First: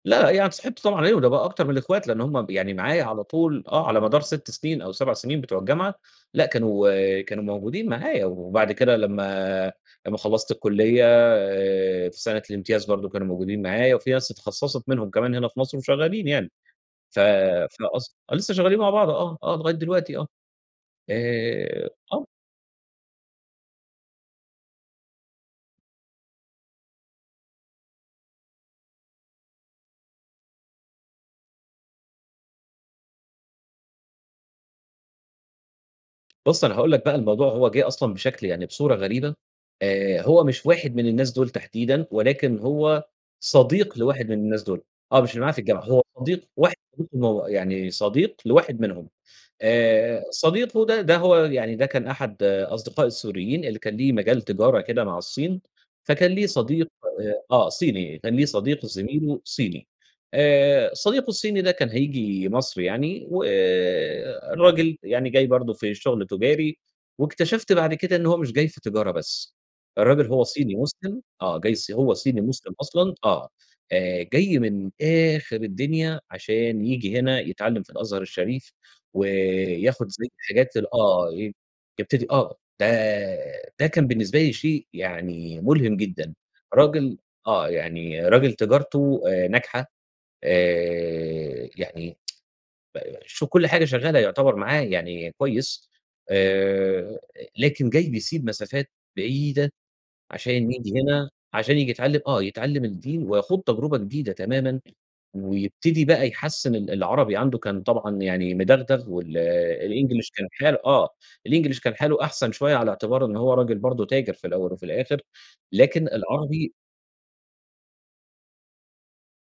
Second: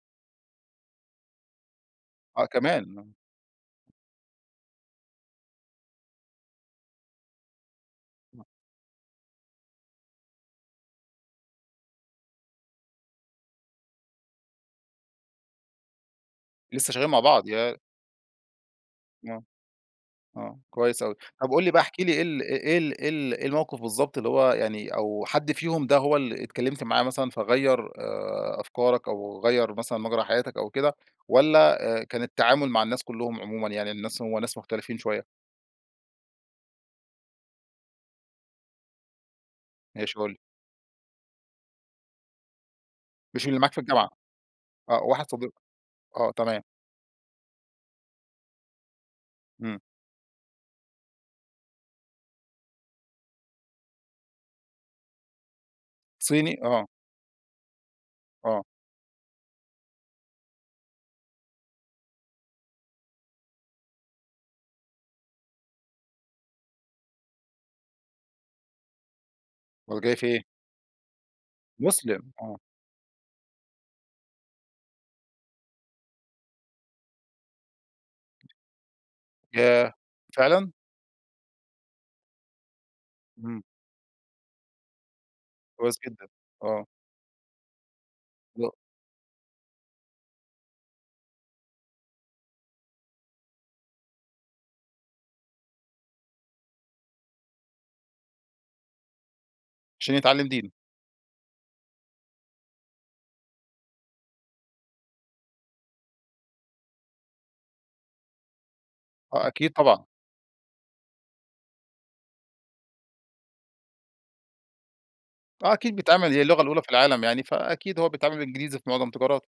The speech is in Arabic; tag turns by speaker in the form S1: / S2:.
S1: لأ يعني اتصاحبت طبعًا عليه، وده بقى أكتر من الأخوات لإن هُم
S2: آه
S1: ب يعني
S2: كمان!
S1: معايا
S2: آه.
S1: على طول، آه على مدار 6 سنين أو 7 سنين بتوع الجامعة، لأ كانوا كانوا موجودين معايا،
S2: امم.
S1: وبعد كده لمّا لمّا خلّصت الكلية آآ في سنة الامتياز برضو كانوا موجودين معايا، وفي ناس اتخصّصت منهم كمان هنا في مصر وشغّالين يعني،
S2: لسه شغّال
S1: ف
S2: مع بعض يا
S1: فأص لسه شغّالين مع بعض، آه
S2: آه.
S1: آه، لغاية دلوقتي آه،
S2: آه كويس أوي، طب قُل لي بقى
S1: آآ
S2: احكِ لي إيه
S1: آه.
S2: ال إ إيه ال إيه ال إيه الموقف بالضبط اللي هو يعني، أو حد فيهم ده هو اللي اتكلمت معاه مثلًا فغيّر آآ، أفكارك أو غيّر مثلًا مَجرى حياتك أو كده، والّا آآ، كان التعامل مع الناس كلّهم عمومًا يعني الناس هو ناس مختلفين شوية؟
S1: بُصّ أنا هاقول لك بقى الموضوع هو جه أصلًا بشكل يعني بصورة غريبة،
S2: ماشي
S1: آآ،
S2: قُل لي.
S1: هو مش واحد من الناس دول تحديدًا، ولكن هو
S2: مش اللي معاك في
S1: صديق
S2: الجامعة،
S1: لواحد من الناس دول،
S2: آه
S1: آه،
S2: واحد
S1: مش اللي
S2: صدي
S1: معايا في الجامعة، هو
S2: آه،
S1: صديق
S2: تمام.
S1: واحد [unintelligible] يعني، صديق لواحد منهم،
S2: إمم.
S1: آآ، صديقه ده، ده هو يعني ده كان أحد أصدقائي السوريين اللي كان ليه مجال تجارة كده مع الصين، فكان ليه
S2: صيني؟
S1: صديق
S2: آه.
S1: آآ، آه صيني، كان ليه
S2: آه.
S1: صديق زميله صيني، آآ، صديقه الصيني ده كان هييجي مصر يعني، والراجل يعني جاي برضو في الشغل تجاري، واكتشفت بعد كده إن هو مش جاي في تجارة بس،
S2: أومال جاي في
S1: الراجل
S2: إيه؟
S1: هو صيني مسلم آه، جاي الصي هو
S2: مسلم!
S1: صيني
S2: آه.
S1: مسلم أصلًا آه، آآ، جاي من آخر الدنيا عشان ييجي هنا يتعلّم في الأزهر الشريف،
S2: ياه!
S1: وياخد زي
S2: فعلًا؟
S1: حاجات ال آه، ي يبتدي آه، ده
S2: إمم.
S1: ده كان بالنسبة لي شيء يعني مُلهم
S2: كويس جدًا،
S1: جدًا،
S2: آه.
S1: راجل آه يعني راجل
S2: أ
S1: تجارته آآ، ناجحة آآ، يعني ب شوف كُلّ حاجة شغّالة يعتبر معاه يعني كويس، آآ، لكن جاي بيسيب مسافات بعيدة،
S2: عشان يتعلم دين.
S1: عشان ييجي هنا عشان ييجي يتعلّم آه، يتعلّم الدين ويخوض تجربة جديدة تمامًا، ويبتدي بقى يحسّن ال العربي عنده كان طبعًا يعني مدغدغ وال
S2: آه أكيد طبعًا.
S1: الإنجليش كان حال آه الإنجليش كان حاله أحسن شوية على اعتبار إنّ هو راجل برضو تاجر في الأوّل وفي الآخر،
S2: آه، أكيد
S1: لكن
S2: بيتعامل هي اللغة
S1: العربي
S2: الأولى في العالم يعني فأكيد هو بيتعامل بالإنجليزي في معظم تجاراته.